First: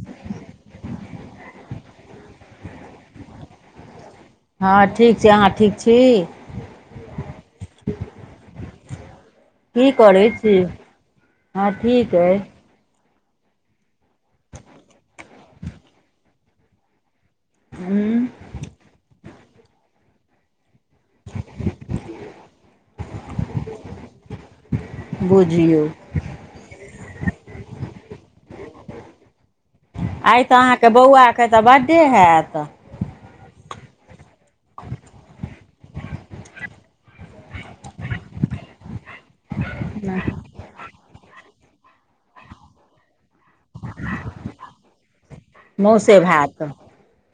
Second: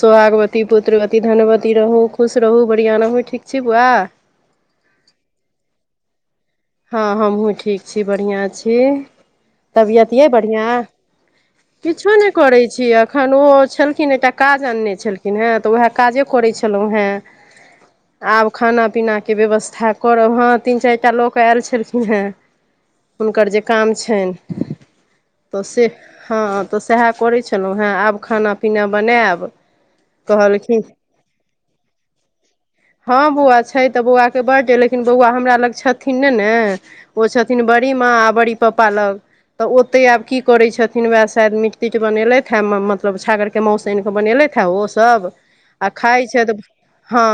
सोहागवती, पुत्रवती, धनवती रहू, खुश रहू, बढ़िआँ रहू, ठीक छी बौआ? हँ ठीक छै, अहाँ ठीक छी? हँ हमहूँ ठीक छी, बढ़िआँ छी। की तबियत ये करै छी बढ़िया, हँ किछो ठीक नहि अइ करै छी एखन ओ छलखिन एकटा काज अनने छलखिन हें तऽ वैह काजे करै छलहुँ हें। हूँ आब खाना पीना के व्यवस्था करब, हां तीन चारिटा लोक अयल छलखिन हेँ हुनकर जे काम छनि, तऽ बुझियौ से हँ तऽ सएह करै छलहुँ हेँ, आब खाना पीना बनायब आइ तऽ कहलखिन अहाँके बौआके तऽ बर्डे हैत। हँ बौआ छै तऽ बौआ के बडडे लेकिन बौआ हमरा लग छथि छथिन ने ने ओ छथिन बड़ी माँ आ बड़ी पप्पा लग। तऽ ओते आब की करे छथि, वएह शायद मीट तीट बनेलथि हे मतलब छागर के मौस आनि कऽ बनेलथि हेँ ओसभ आ मौसे खाइत छथि भात तऽ हँ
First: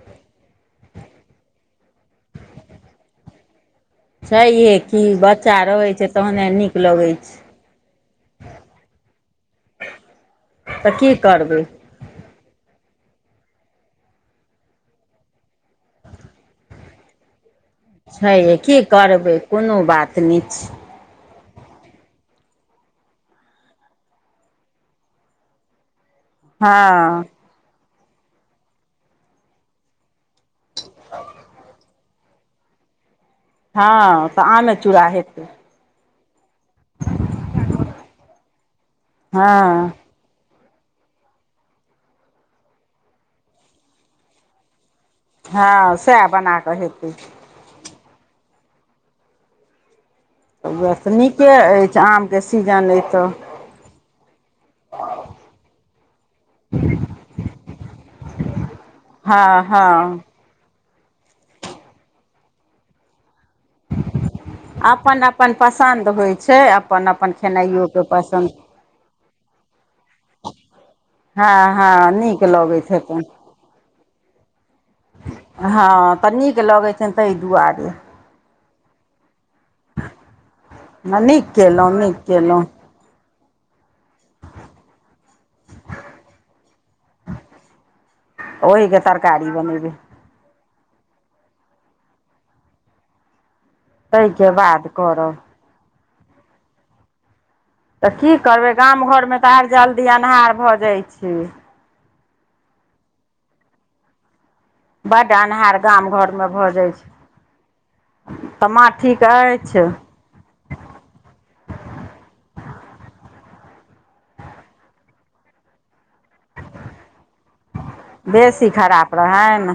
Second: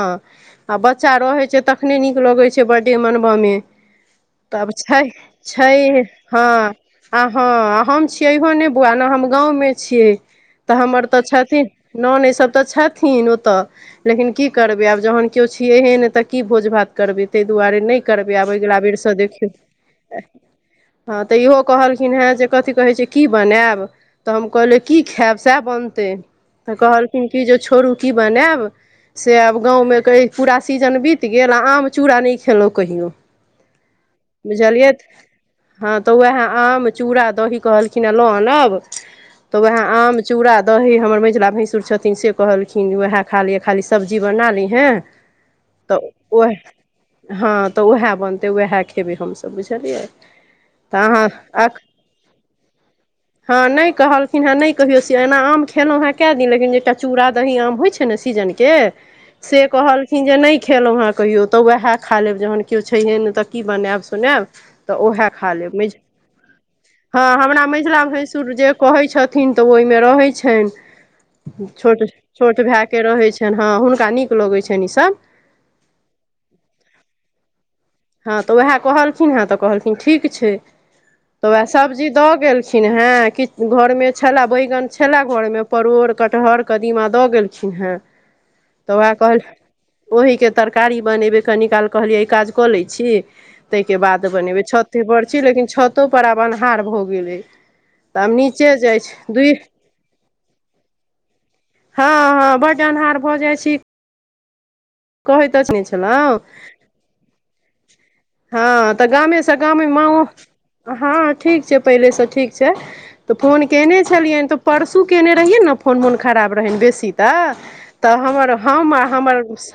आ बच्चा रहै छै तखने नीक लगै छै बर्थडे मनबय मे। तब छैहे छै की बच्चा छै रहै हँ तहने नीक लगै आ छै हँ हम छियैहो नै बौआ ने, हम गाँवमे छियै तऽ हमर की तऽ करबै छथिन न नहिसभ तऽ छथिन ओतऽ लेकिन की करबै आब जखन केओ छियैहे नहि तऽ की भोज भात करबै ताहि दुआरे नहि करबै आब छैहे अगिला की बेर से करबै देखही। कोनो बात नहि छै हँ तऽ इहो कहलखिन हे जे कथि कहै छै की बनेब तऽ हम कहलियै की खेब सेह बनतै तऽ हँ कहलखिन कि जे छोड़ू की बनैब से आब गाँमे कहै पूरा सीजन बीत गेल आ आम चूड़ा नहि खेलौ कहियो हँ तऽ आमे बुझलियै चूड़ा हेतै हँ तऽ उहे आम चूड़ा दही कहलखिन है ल आनब हँ तऽ वेह आम चूड़ा दही हमर मझिला भैंसुर छथिन से कहलखिन वैहे खा लिअ खाली सब्जी बना लिहे हँ तऽ सएह ओहे बना कऽ हेतै हँ तऽ ओहे बनतै वैहे खेबै हमसब बुझलियै त वेह तऽ अहाँ नीके अख अइछ आमके सीजन अई तऽ हँ नहि कहलखिन हे नहि कहियौ से एना आम खेलौ हे कैऽ दिन लेकिन एकटा चूड़ा दही आम होइ छै ने सीजन के हँ से हँ कहलखिन जे नहि खेलौ हे कहियो तऽ वैहे खा लेब जखन कियो छैहे नहि तऽ कि बनैब सुनेब तऽ अपन ओहे खा अपन लेब मैझ पसन्द होइ छै अपन ह अपन हमरा खेनाइयोके मझिला पसन्द भइसुर जे कहै छथिन तऽ ओहिमे रहै छनि हँ छोट, हँ नीक छोट भैऽ लगैत के हेतनि रहै छ छनि हँ हुनका नीक लगै छनि ई सब हँ तऽ नीक लगै छनि तैय दुआरे हँ तऽ ओहे कहलखिन हे तऽ कहलखिन ठीक छै नीक तऽ वैह कयलहुँ सब्जी नीक दऽ कयलहुँ गेलखिन हे हँ किछ घरमे छलै बैइगन छलै घरमे परोड़ कटहर कदीमा दऽ गेलखिन हे ओहिके तरकारी बनेबै ओहिके तरकारी बनेबै कनिकाल कहलियै ई काज कऽ लैय छी। तैय के बाद ताहिके बनेबै बाद छते पर करब छी लेकिन छतो पर आब अन्हार भऽ गेलै तऽ आब की करबै नीचे जाइ गाम छी घरमे दुइ तऽ आर जल्दी अन्हार भऽ जाय छै हँ हँ बड्ड अन्हार भऽ जाए छी बड्ड कोहय तच अन्हार नै गाम छलौ घरमे भऽ जाइ छै हँ माँ तऽ ठीक गामेसँ गामे अछि माँओ हँ ठीक छै पहिलेसँ ठीक छैय तऽ फोन केने छलियैन तऽ परसू केने रहियै ने फ फोन मोन खराब रहनि बेसी तऽ तऽ हमर बेसी हम आ खराब हमर रहनि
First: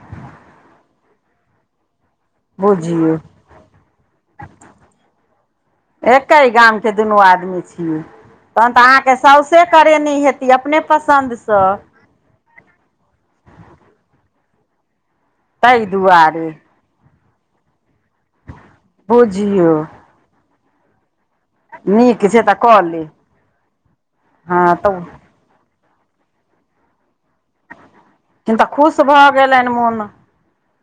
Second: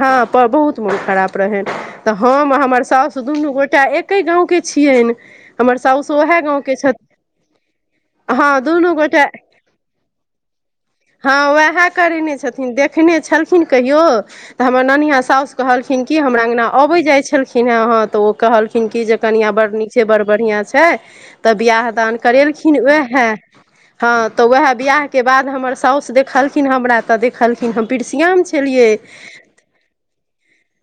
हँ तऽ बहुत मोन खराप रहनि तऽ हम आ हमर बुझियौ साउस दुनू गोटा एकेगाँवके छियनि हमर साउसो ओहे गाम के दुनू आदमी छि। हँ तखन तऽ दुनू अहाँके गोटा साउसे करेने हेती अपने पसन्दसँ करैने छथिन देखने छलखिन कहियो तऽ हमर ननिया साउस ताहि कहलखिन कि हमरा दुआरे अंगना अबै जाइ छलखिन हे हँ तऽ ओ कहलखिन कि जे कनिआँ बड़ बुझियौ नीक छै बड़ बढ़िआँ छैय तऽ बिआह दान नीक छै तऽ करेलखिन कऽ ले वैहे हँ तऽ वेहे बियाह के बाद हमर साउसु देखलखिन हमरा तऽ देखलखिन हम पिड़सियाम किन तऽ छलियै खुश भऽ गेलैन मोन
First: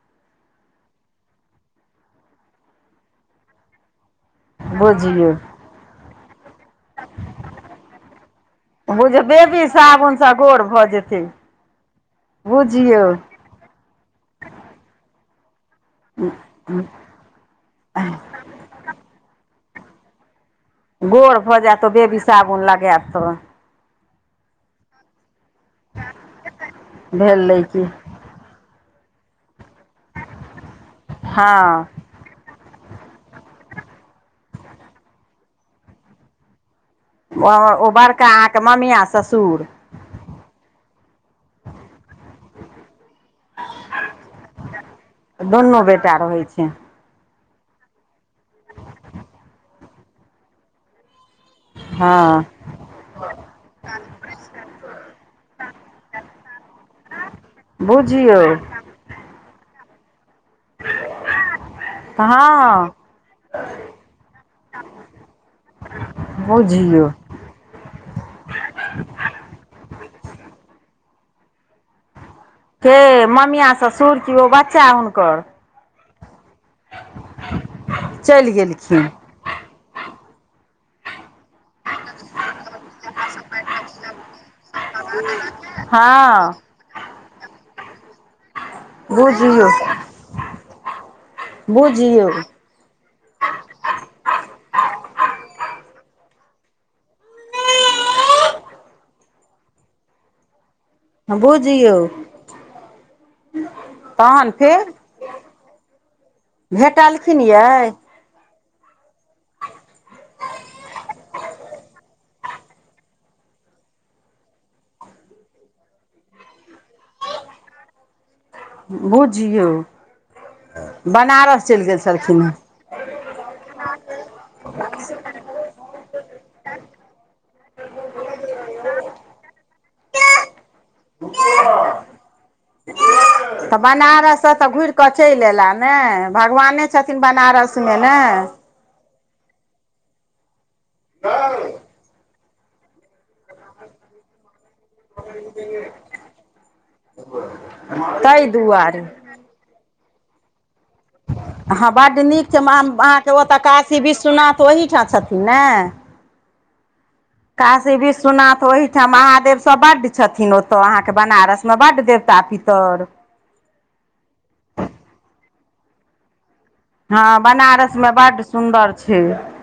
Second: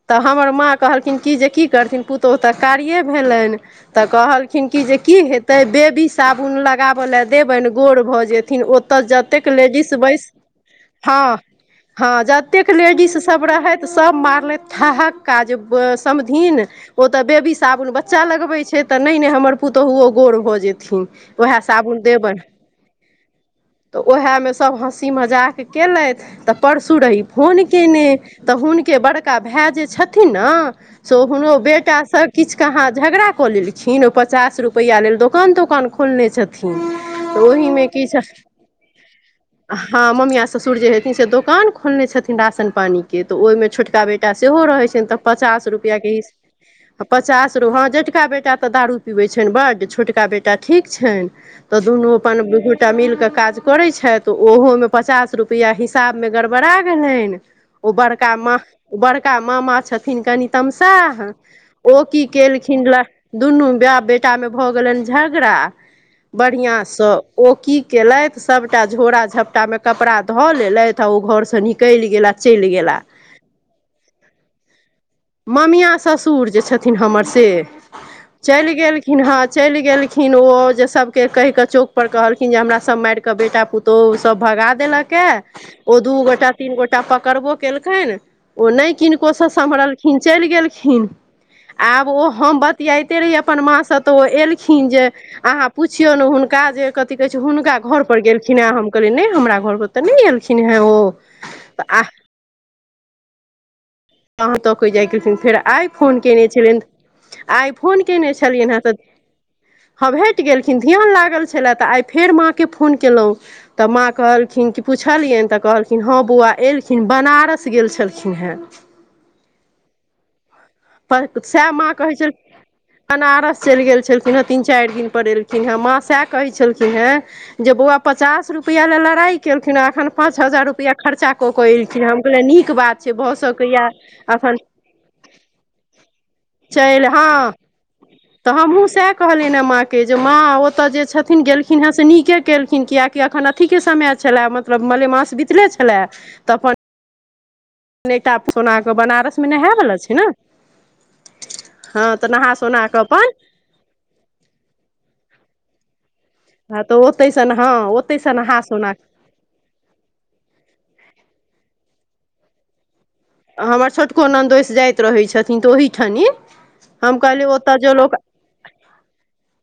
तऽ हमर माँ कहलखिन कि जे की करथिन पुतोहु तऽ कारिये भेलनि तऽ कहल खिन की जे की बुझियौ हेते बेबी साबुन लग लगाब लै देबनि गोर भऽ जेथिन ओतऽ बुझ जतेक बेबी लेडीस बइस साबुनसँ गोर भऽ जेतै हँ हँ जतेक बुझियौ लेडीस सब रहैत सब मारलथि ठहक्का जे समधिन ओत तऽ बेबी साबुन बच्चा लगबै छै तऽ नै नै हमर पुतहुओ गोर भऽ जेतै गोर [unintelligible] भऽ ओहे जायत तऽ साबुन बेबी देबैन। साबुन लगायब तऽ तऽ ओहेमे सभ हँसी मजाक केलैथ, तऽ परसू रही भेलै फोन कि कयने तऽ हुनके बरका भे जे छथिन न, सो हूणों हँ बेटा सर किछ कहाँ झगड़ा कऽ लेलखिन ओ, पचास रुपैइया लेल दोकान - तोकान खोलने छथिन। तऽ ओहिमे ओ बड़का किछु अहाँके ममियाआ ससुर। हँ, ममिआ ससुर जे हेथिन से दोकान खोलने छथिन राशन पानी के तऽ ओयमे छोटका बेटा सेहो रहै छेन, तऽ पचास दुनू रुपयाके बेटा हिस् रहै छै पचास रू हँ जेटका बेटा तऽ दारू पिबै छैन बड्ड, छोटका बेटा ठीक छैन। तऽ दुनू अपन हँ दूघोटा मिल क काज करै छैत। ओहो में पचास रुपआ हिसाब में गड़बड़ा छैन। ओ बड़का बुझियौ मह, बड़का मामा छथिन कनि तमशाह ओ की केलखिन हँ ल दुनू बाप बेटा मे भऽ गेलैन झगड़ा बढ़िआँ बुझियौ सँ। ओ की केलैथ, सबटा झोरा - झपटा में कपड़ा धऽ लेलैथ आ ओ घर से नि कैल गेला। चलि गेला के ममिया ससुर, कि ओ बच्चा हुनकर? ममिया ससुर जे छथिन हमर से। चैल गेलखिन हँ चैल गेलखिन ओ जे सबके कैह कऽ चौक पर कहलखिन जे हमरा सब मैर क बेटा पुतौह सब भगा देलके, ओ दू हँ गोटा, तीन गोटा टा पकड़बो केलकैन, ओ नै किनको स बुझियौ सम्हरल खीन चैल गेलखिन। आब ओ बुझियौ हम ब तियाइते रहीये अपन माँसँ तऽ ओ एलखिन जे अहाँ पुछियौन हुनका जे कथि कहै छै हुनका घर पर गेलखिन हे, हम कहलियै नै हमरा घर पर तऽ नै एलखिन हे ओ। तऽ बूझियौ। आह तहन तकैय जाय गेलखिन। फेर आय फोन केने छेलीयेन, भेटलखिन आय यै फोन केने छलियेन हेँ तऽ ह भेट गेलखिन। ध्यान लागल छले तऽ आइ फेर माँकेँ फोन केलाउ। तऽ माँ कहलखिन कि पुछलियेन तऽ कहलखिन हँ बौआ एलखिन बनारस गेल छलखिन हेँ। बुझियौ पर बनारस सएह चैल माँ गेल कहै छलखिन हे। बनारस चैल गेल छलखिनहेँ, तीन - चैर दिन पर एलखिनहेँ। माँ सैह कहै छलखिनहेँ जे बौआ पचास रुपया ले लड़ाई केलखिनहे आ एखन पाँच हजार रुप रुपैआ खर्चा कऽ कऽ एलखिन। हम कहलिए नीक बात छै भऽ सकैये बनारस स तऽ घुइर कऽ चैल एला ने, भगवाने छथिन बनारस में ने। हमहुँ सेह कहलियेन हे माँ के, जे माँ ओतऽ जे छथिन गेलखिन हे से नीके केलखिन कियेकी अखन अथीके समय छेले, मतलब मले मास बितले छले तऽ अपन तै दुआरे। मे नेहे वला छै न। ह बड्ड नीक नहा छै, सोना कऽ अहाँ अपन के ओत काशी विश्वनाथ ओहीठाम छथिन ने। ह त ओतै सन काशी विश्वनाथ ओहिठाम महादेव सब बड छथिन ओत अहाँ के बनारस में बड देवता पितर। हमर छोटको नन्दोइस जाइत रहै छथिन। तऽ ओहीठनी। हम ह कहलियै ओतय बनारस में बड्ड सुन्दर छै।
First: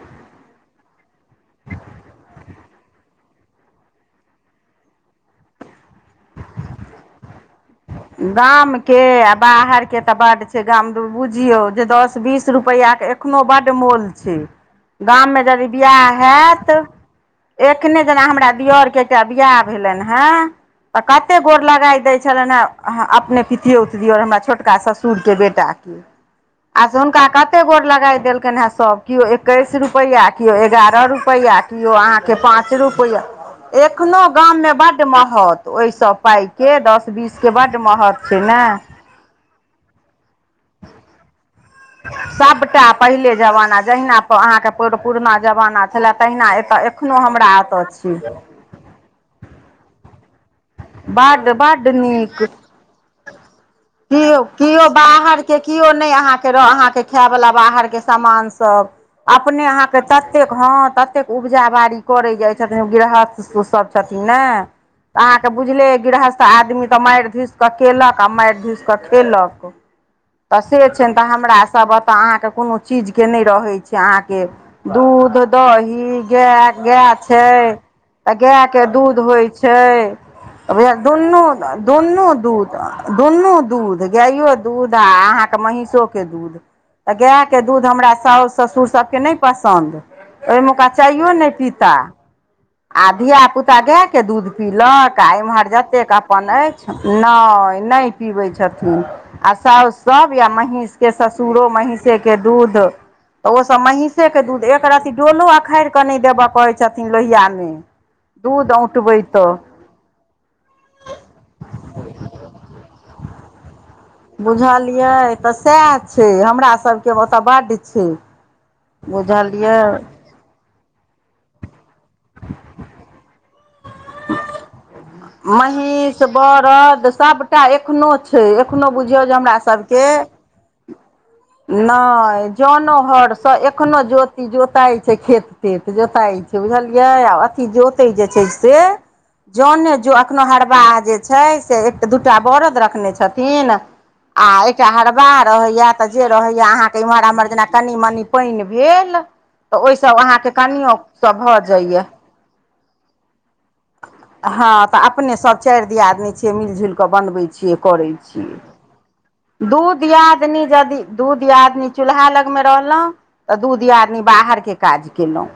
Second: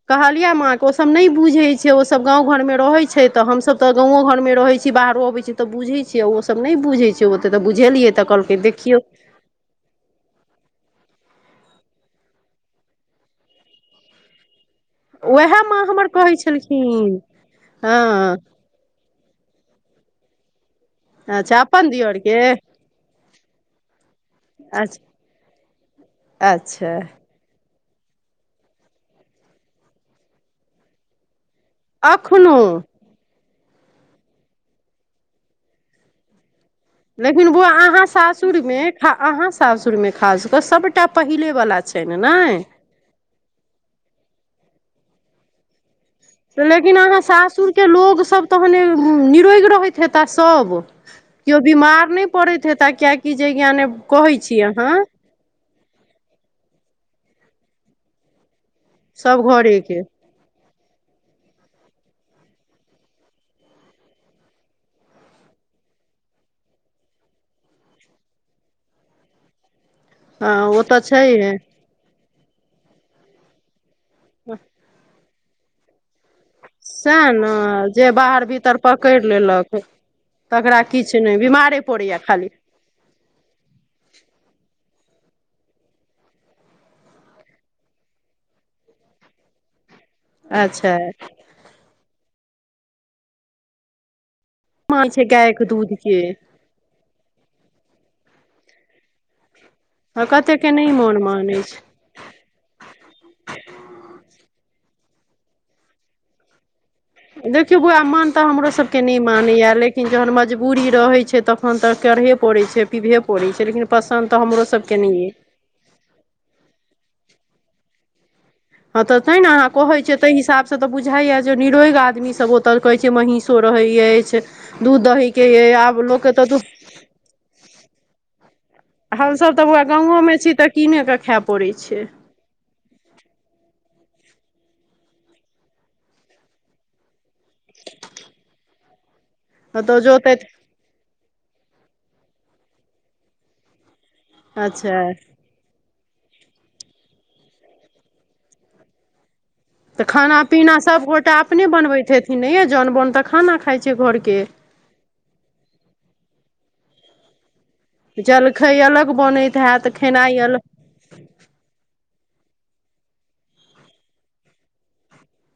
कहलिये माँ के ओ सब ने बुझेय छै, ओ सब गांव घर में रहै छै, त हमसब त गौवो घर में रहे छी बाहरो अबे से त बुझेय छिये ओ सब नै बुझै छै, ओते त बुझेलीये त कह आम के आ बाहर के टा बड्ड छै गाम बुझियौ जे दस बीस रुपैआ के एखनो बड्ड मोल छै। गाम में उएह यदि माँ हमर बिवाह कहै हयत छलखिन एखने जेना हँ हमरा दियाऔर के। क बियाह भेलनि हे तऽ कते अच्छा गोर अपन लगाय दै दियरके छलनि हे। अहाँ अपने पितियौत दियौर हमरा छोटका अच्छा ससुर के बेटा के आ अच्छा से हुनका कत कते गोर लगाइ देलकनि हे सब केओ एकैस रुपैआ केओ एगारह रुपैआ किओ अहाँके एखनो पाँच रुपैआ। एखनो गाम मे बड महत ओहिसँ पाइ के दस बीस। फिर अहाँ सासुर में अहा सासुर में खासक सबटा पहिले बाला। सभटा पहिले जमाना जहिना अहाँ के पुरना जमाना। छलै तहिना एतऽ एखनोहु हमरा एतऽ छे। तहने निरोग रहैत हेता सभ बड्ड कीयो बड्ड बीमार नहि नीक पड़ैत हेता किइए की। की जे ज्ञा ने। कियो कियो बाहर के कियो नइ आँह के आँह के खै वला बाहर के समान सब सभ अपने आँह क घरेके तऽ। ततेक हँ ततेक उपजा बाड़ी करै जाइ छथिन गृरहस्थ सभ छथिन ने। तऽ अहाँ के बुझले गृहस्थ आदमी तऽ मारि धुइस के केलक आ मारि धुइस स कलेक हँ त ओ से तऽ छइन छैहे त सब ओत आँह के चीज के नहि रहै छै अहाँ के दूध दही [unintelligible] गाए छै सएह ने जे तऽ बाहर गाय भीतर के दूध पकड़ि होइ लेलक छै। तकरा वहे किछु नहि दूनू द बीमारे पड़ैया दूनू खाली दूध दूनू दूध गाइयो दूध आ अहाँके महीषो के दूध। तऽ गाय के दूध हमरा साासु ससुर सभके नहि पसन्द। ओहिमेका अच्छा चायो नहि पीता आ धिय पुता गाय। के दूध मान पीलक छै आ गायके एम्हर जतेक दूधके अपन अछि न नहि पीबे छै छथि आ सा आ सब य कतेकके नहि महषके मोन मानै ससुरो छै मही। महसे के दूध त ओ सब महींषे के दूध एक रति डोलो अखड़ के ने देबे पर। छथिन लोहियामे देखियौ बौआ मन तऽ हमरो दूध सभके नहि औटबै तऽ। मानैए लेकिन जहन मजबूरी रहै छै तखन तऽ करहे पड़ै छै पीबहे पड़ै छै लेकिन पसन्द तऽ हमरो सभके बुझलियै नहि अइ तऽ सएह छै हमरा सभ के ओतय बड्ड छै। हँ तऽ तें ने अहाँ बुझलियै कहै छिय ताहि हिसाब से तऽ बुझाया जे निरोग आदमीसभ ओतऽ कहै छै महीष। रहै अछि दूध दही के य आब लोक के तऽ दूध अत सब टा एखनो छै एखनो बुझियौ जे हमसभ हमरा तऽ बौआ सबके गाँवोमे छी तऽ कीने कऽ खाय पड़ैत छै नहि। जनो हरसँ एखनो जोति जोताइ छै खेत तेत जोताइ छै बुझलियै आ जोते जे छै से जने ओतय ज अखनो जोतैत हरा हरबा जे छै से एक दूटा बरद रखने छथिन आ एकटा अच्छा हरबा। रहैया तऽ जे रहैया अहाँके इम्हर एम्हर जेना कनि मनी पानि भेल। तऽ ओहिसभ अहाँके कनियो सब भऽ जाइया। नहि य जन बन तऽ खाना खा छै। घरके हँ तऽ अपने सभ चारि दियाद नहि छियै मिल जुलि कऽ बनबै छियै। जलखइ अलग बने। दूध यादनी यदि। दू दियादिनी चूल्हा लगमे रहलहुँ तऽ दू दियादिनी बाहरके काज केलहुँ।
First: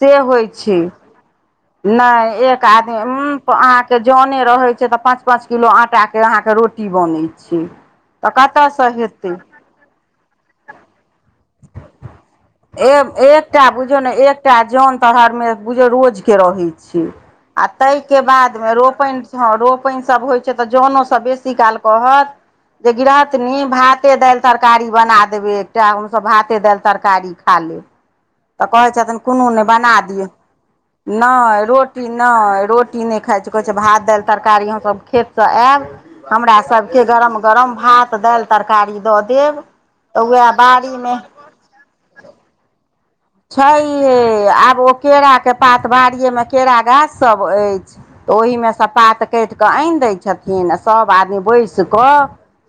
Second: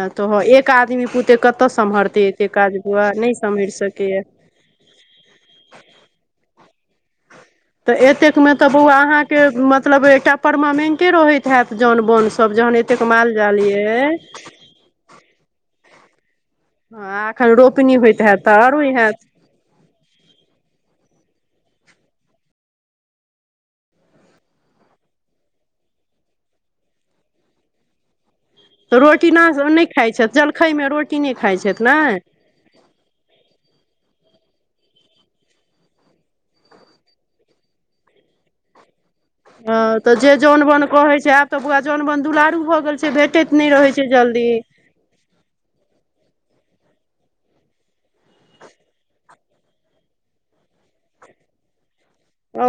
से तऽ होइ एक छैय आदमी पुते कतय सम्हरतै नई एतेक एक काज आदमी बौआ नहि उं सम्हरि अहाँ के सकैए जने रहैय छैय तऽ पाँच। पाँच किलो आटा के अहाँ के रोटी बनैय छैय। तऽ एतेक मे तऽ बौआ अहाँ के मतलब एकटा परमानेंटे रहैत हैत जौन बोन सब जहन। ए एतेक माल जाल एकटा बुझियौ यै। ने एकटा जन तर मे बझयौ रोज के रहै छै हँ एखन आ रोपनी ताहि के होइत हैत बाद तऽ मे आरो हैत रोपैन। हँ रोपैन सब होइ छै तऽ जनो सब बेसी काल कहत। जे गिरहतनी भाते दाइल तरकारी बना देबे एकटा हम सब भाते दाइल तरकारी। खा लु तऽ कहै छथिन रोटी कोनो ना नै नहि बना खाइत दियौ छथि जलखैमे रोटी नै नहि खाइत छथि ने रोटी नै रोटी। की नै खाइ छै कहै छै भात दाइल तरकारी हम सब खेत से आयब हमरा सबके गरम। गरम भात दाइल तरकारी दऽ दे। ह तऽ जे जोन बोन कहे छैय आब तऽ बौआ जोन बोन दुलारू भऽ गेल। से भेटैत नहि रहै छैय जल्दी। केरा के पात बारिये मे केरा गाछ सब अइछ। तऽ ओहिमे सँ पात काइट कऽ अइन दैय छथिन आ सब आदमी बैस कऽ।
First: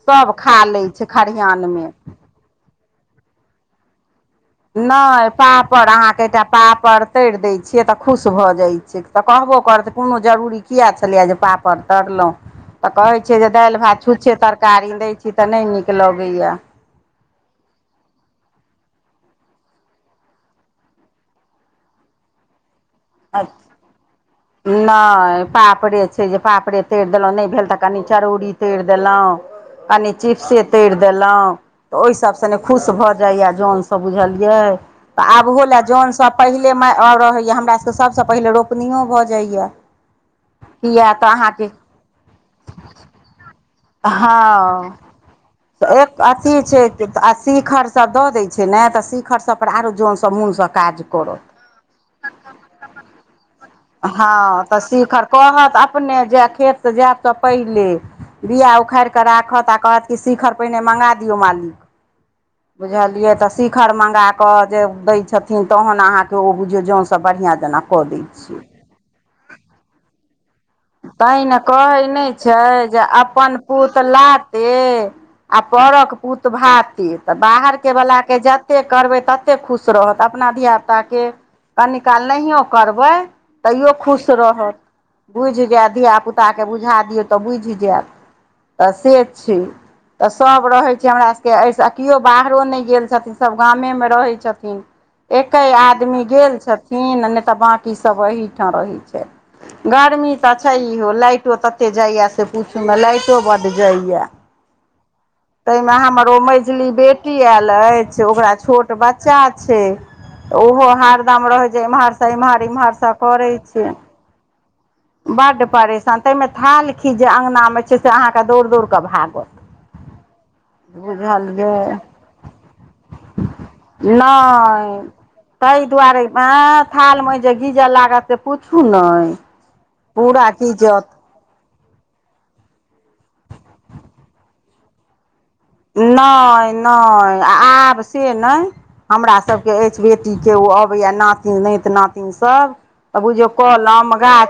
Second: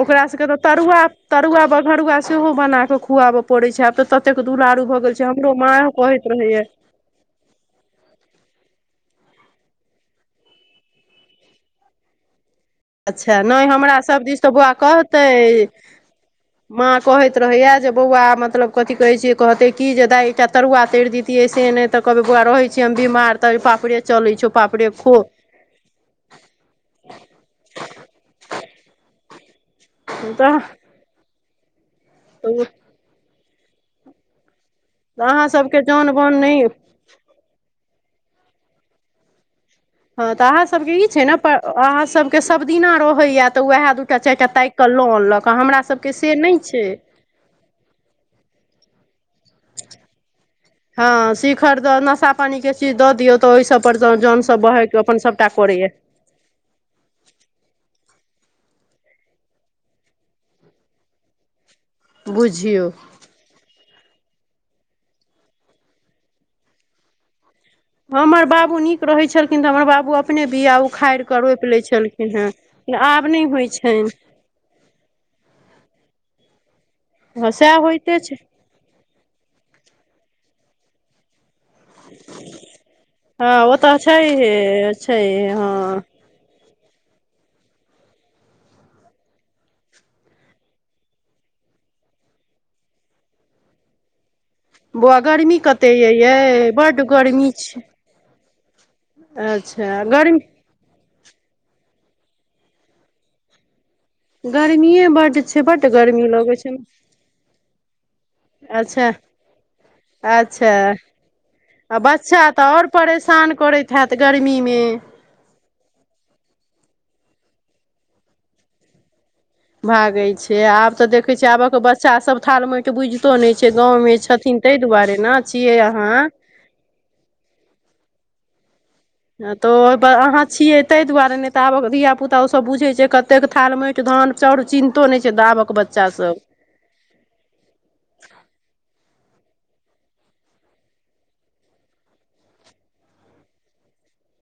ओकरा सब सबके तऽ खा लैय तरुआ छैय खरिहान तरुआ मे। बघरुआ सेहो बना के खुआवऽ पड़ै छैय आब तऽ ततेक दुलारू भऽ गेल छैय नहि हमरो मां वो कहैत रहैया तैर दैय छियै तऽ खुश भऽ जाइत छैय तऽ कहबो करतै कोनो जरूरी किया छलैया जे पा। पड़ तड़लहु। तऽ कहैत अच्छा छैय जे नहि दाइल हमरा भात सब छुच्छे दिस तऽ बौआ तरकारी दैत छी तऽ कहतै नहि नीक लगैया माँ कहैत रहैया जे बौआ मतलब कथी कहतै की जे दााय एकटा तरुआ तर दितियै से ने। तऽ कहबै बौआ रहै छियै हम बीमार तऽ पापड़े चलै छौ पापड़े खो। नहि पापड़े छै जे पापड़े तैर देलहुँ नहि भेल तऽ कनि चरौरी तैर देलहुँ कनी तऽ चिप्से तैर देलहुँं तऽ ओहि सब स ने खुश भऽ जाइयै जन सब बुझलियै त अहाँ आब हो लै सबके जौन जन बोन सब नहि पहिले मै। और रहैया हमरा सबके सभ सँ पहिनेे रोपनियो भऽ जाइ या। हँ तऽ अहाँ सबके ई छैय न अहाँ सबके सब दिना रहैया। तऽ वएह दू टा चारि टा ताकि कऽ हँ लऽ अनलक आ हमरा सब के एक से नहि अथी छै छैय। आ शिखर सब दऽ दैय छैय ने तऽ शिखर सब पर आरो जन सब मोन सँ काज करतऽ खरद नशा पानी के चीज दऽ दियौ तऽ ओहि सब। पर जौन सब हँ तऽ बहक अपन शिखर सबटा कहत करैया अपने जे खेत जैत तऽ पहिले। बिया उखैड़ कऽ राखत आ कहत कि शिखर पहिने मङ्गा दियौ मालिक। बुझियौ बुझलिय तऽ शि। शिखर मँगा कऽ जे दैय छथिन तहन अहाँ के ओ बुझियौ जोन सब बढ़ियां जेना। कऽ दै हमर छियै बाबू नीक रहैय छलखिन तऽ हमर बाबू अपने बिया उ। तैइ न कहैय नै छैय जे आब नहि अपन होइ पूत छनि लाते। आ परक पूत भाते तऽ हँ सएह बाहर के होइते वला छै के जत। जते करबै तते खुश रहत अपना धिया पुता के। कनी काल नहियो करबैय तैयो खुश रहत। त छैय। बुइझ जैत धिया पुता के बुझा दियौ तऽ बुइझ जैत तऽ से छैय। तऽ सभ रहैय छैय हमरा सब के एहि सँ कियो बाहरो नहि गेल छथिन सभ गामे मे रहैय छथिन बौआ गर्मी एके कते य आदमी गेल यै बड्ड छथिन नै गर्मी तऽ छै बाकी सब एहिठाम रहैय छैय। अच्छा गरम अच्छा ई लाइटो तते जाय से पूछू नई लाइटो बड जाइया गर्मी यै बड छै बड्ड ताहिमे हमरो ओ मझली बेटी आयल अइछ ओकरा छोट अच्छा बच्चा छै। तऽ अच्छा ओहो हरदम रहैत छै, आ एम्हरसँ बच्चा इम्हर -इम्हरसँ करैत छै। तऽ गरमीमे बड परेशान तेमेै थाल खीच जे अङ्गना मे छै, से अहाँके दौड़ दौर कऽ, भागत भागै छै आब तऽ देखैत छियै, बुझलियै आबक बच्चासभ थाल मइट बुझितो नइ छै, गाँवमे छथिन तै दुआरे नै छियै, अहाँ ऐ थाल मेट जे गीजे लागत से पूछू नई हाँ तऽओइ पर अहाँ छियै तै दुआरे नै ताबक धियिया पुता ओ सब बुझय छै, कतेक थाल मेट धान चाउर चिन्तो नै छै, दाबक नोय -नोय आब से नय हमरासके अइछ बेटीके ओ अबैए नातिन नेत नातिन सभ आ बुझयौ कलम गाछ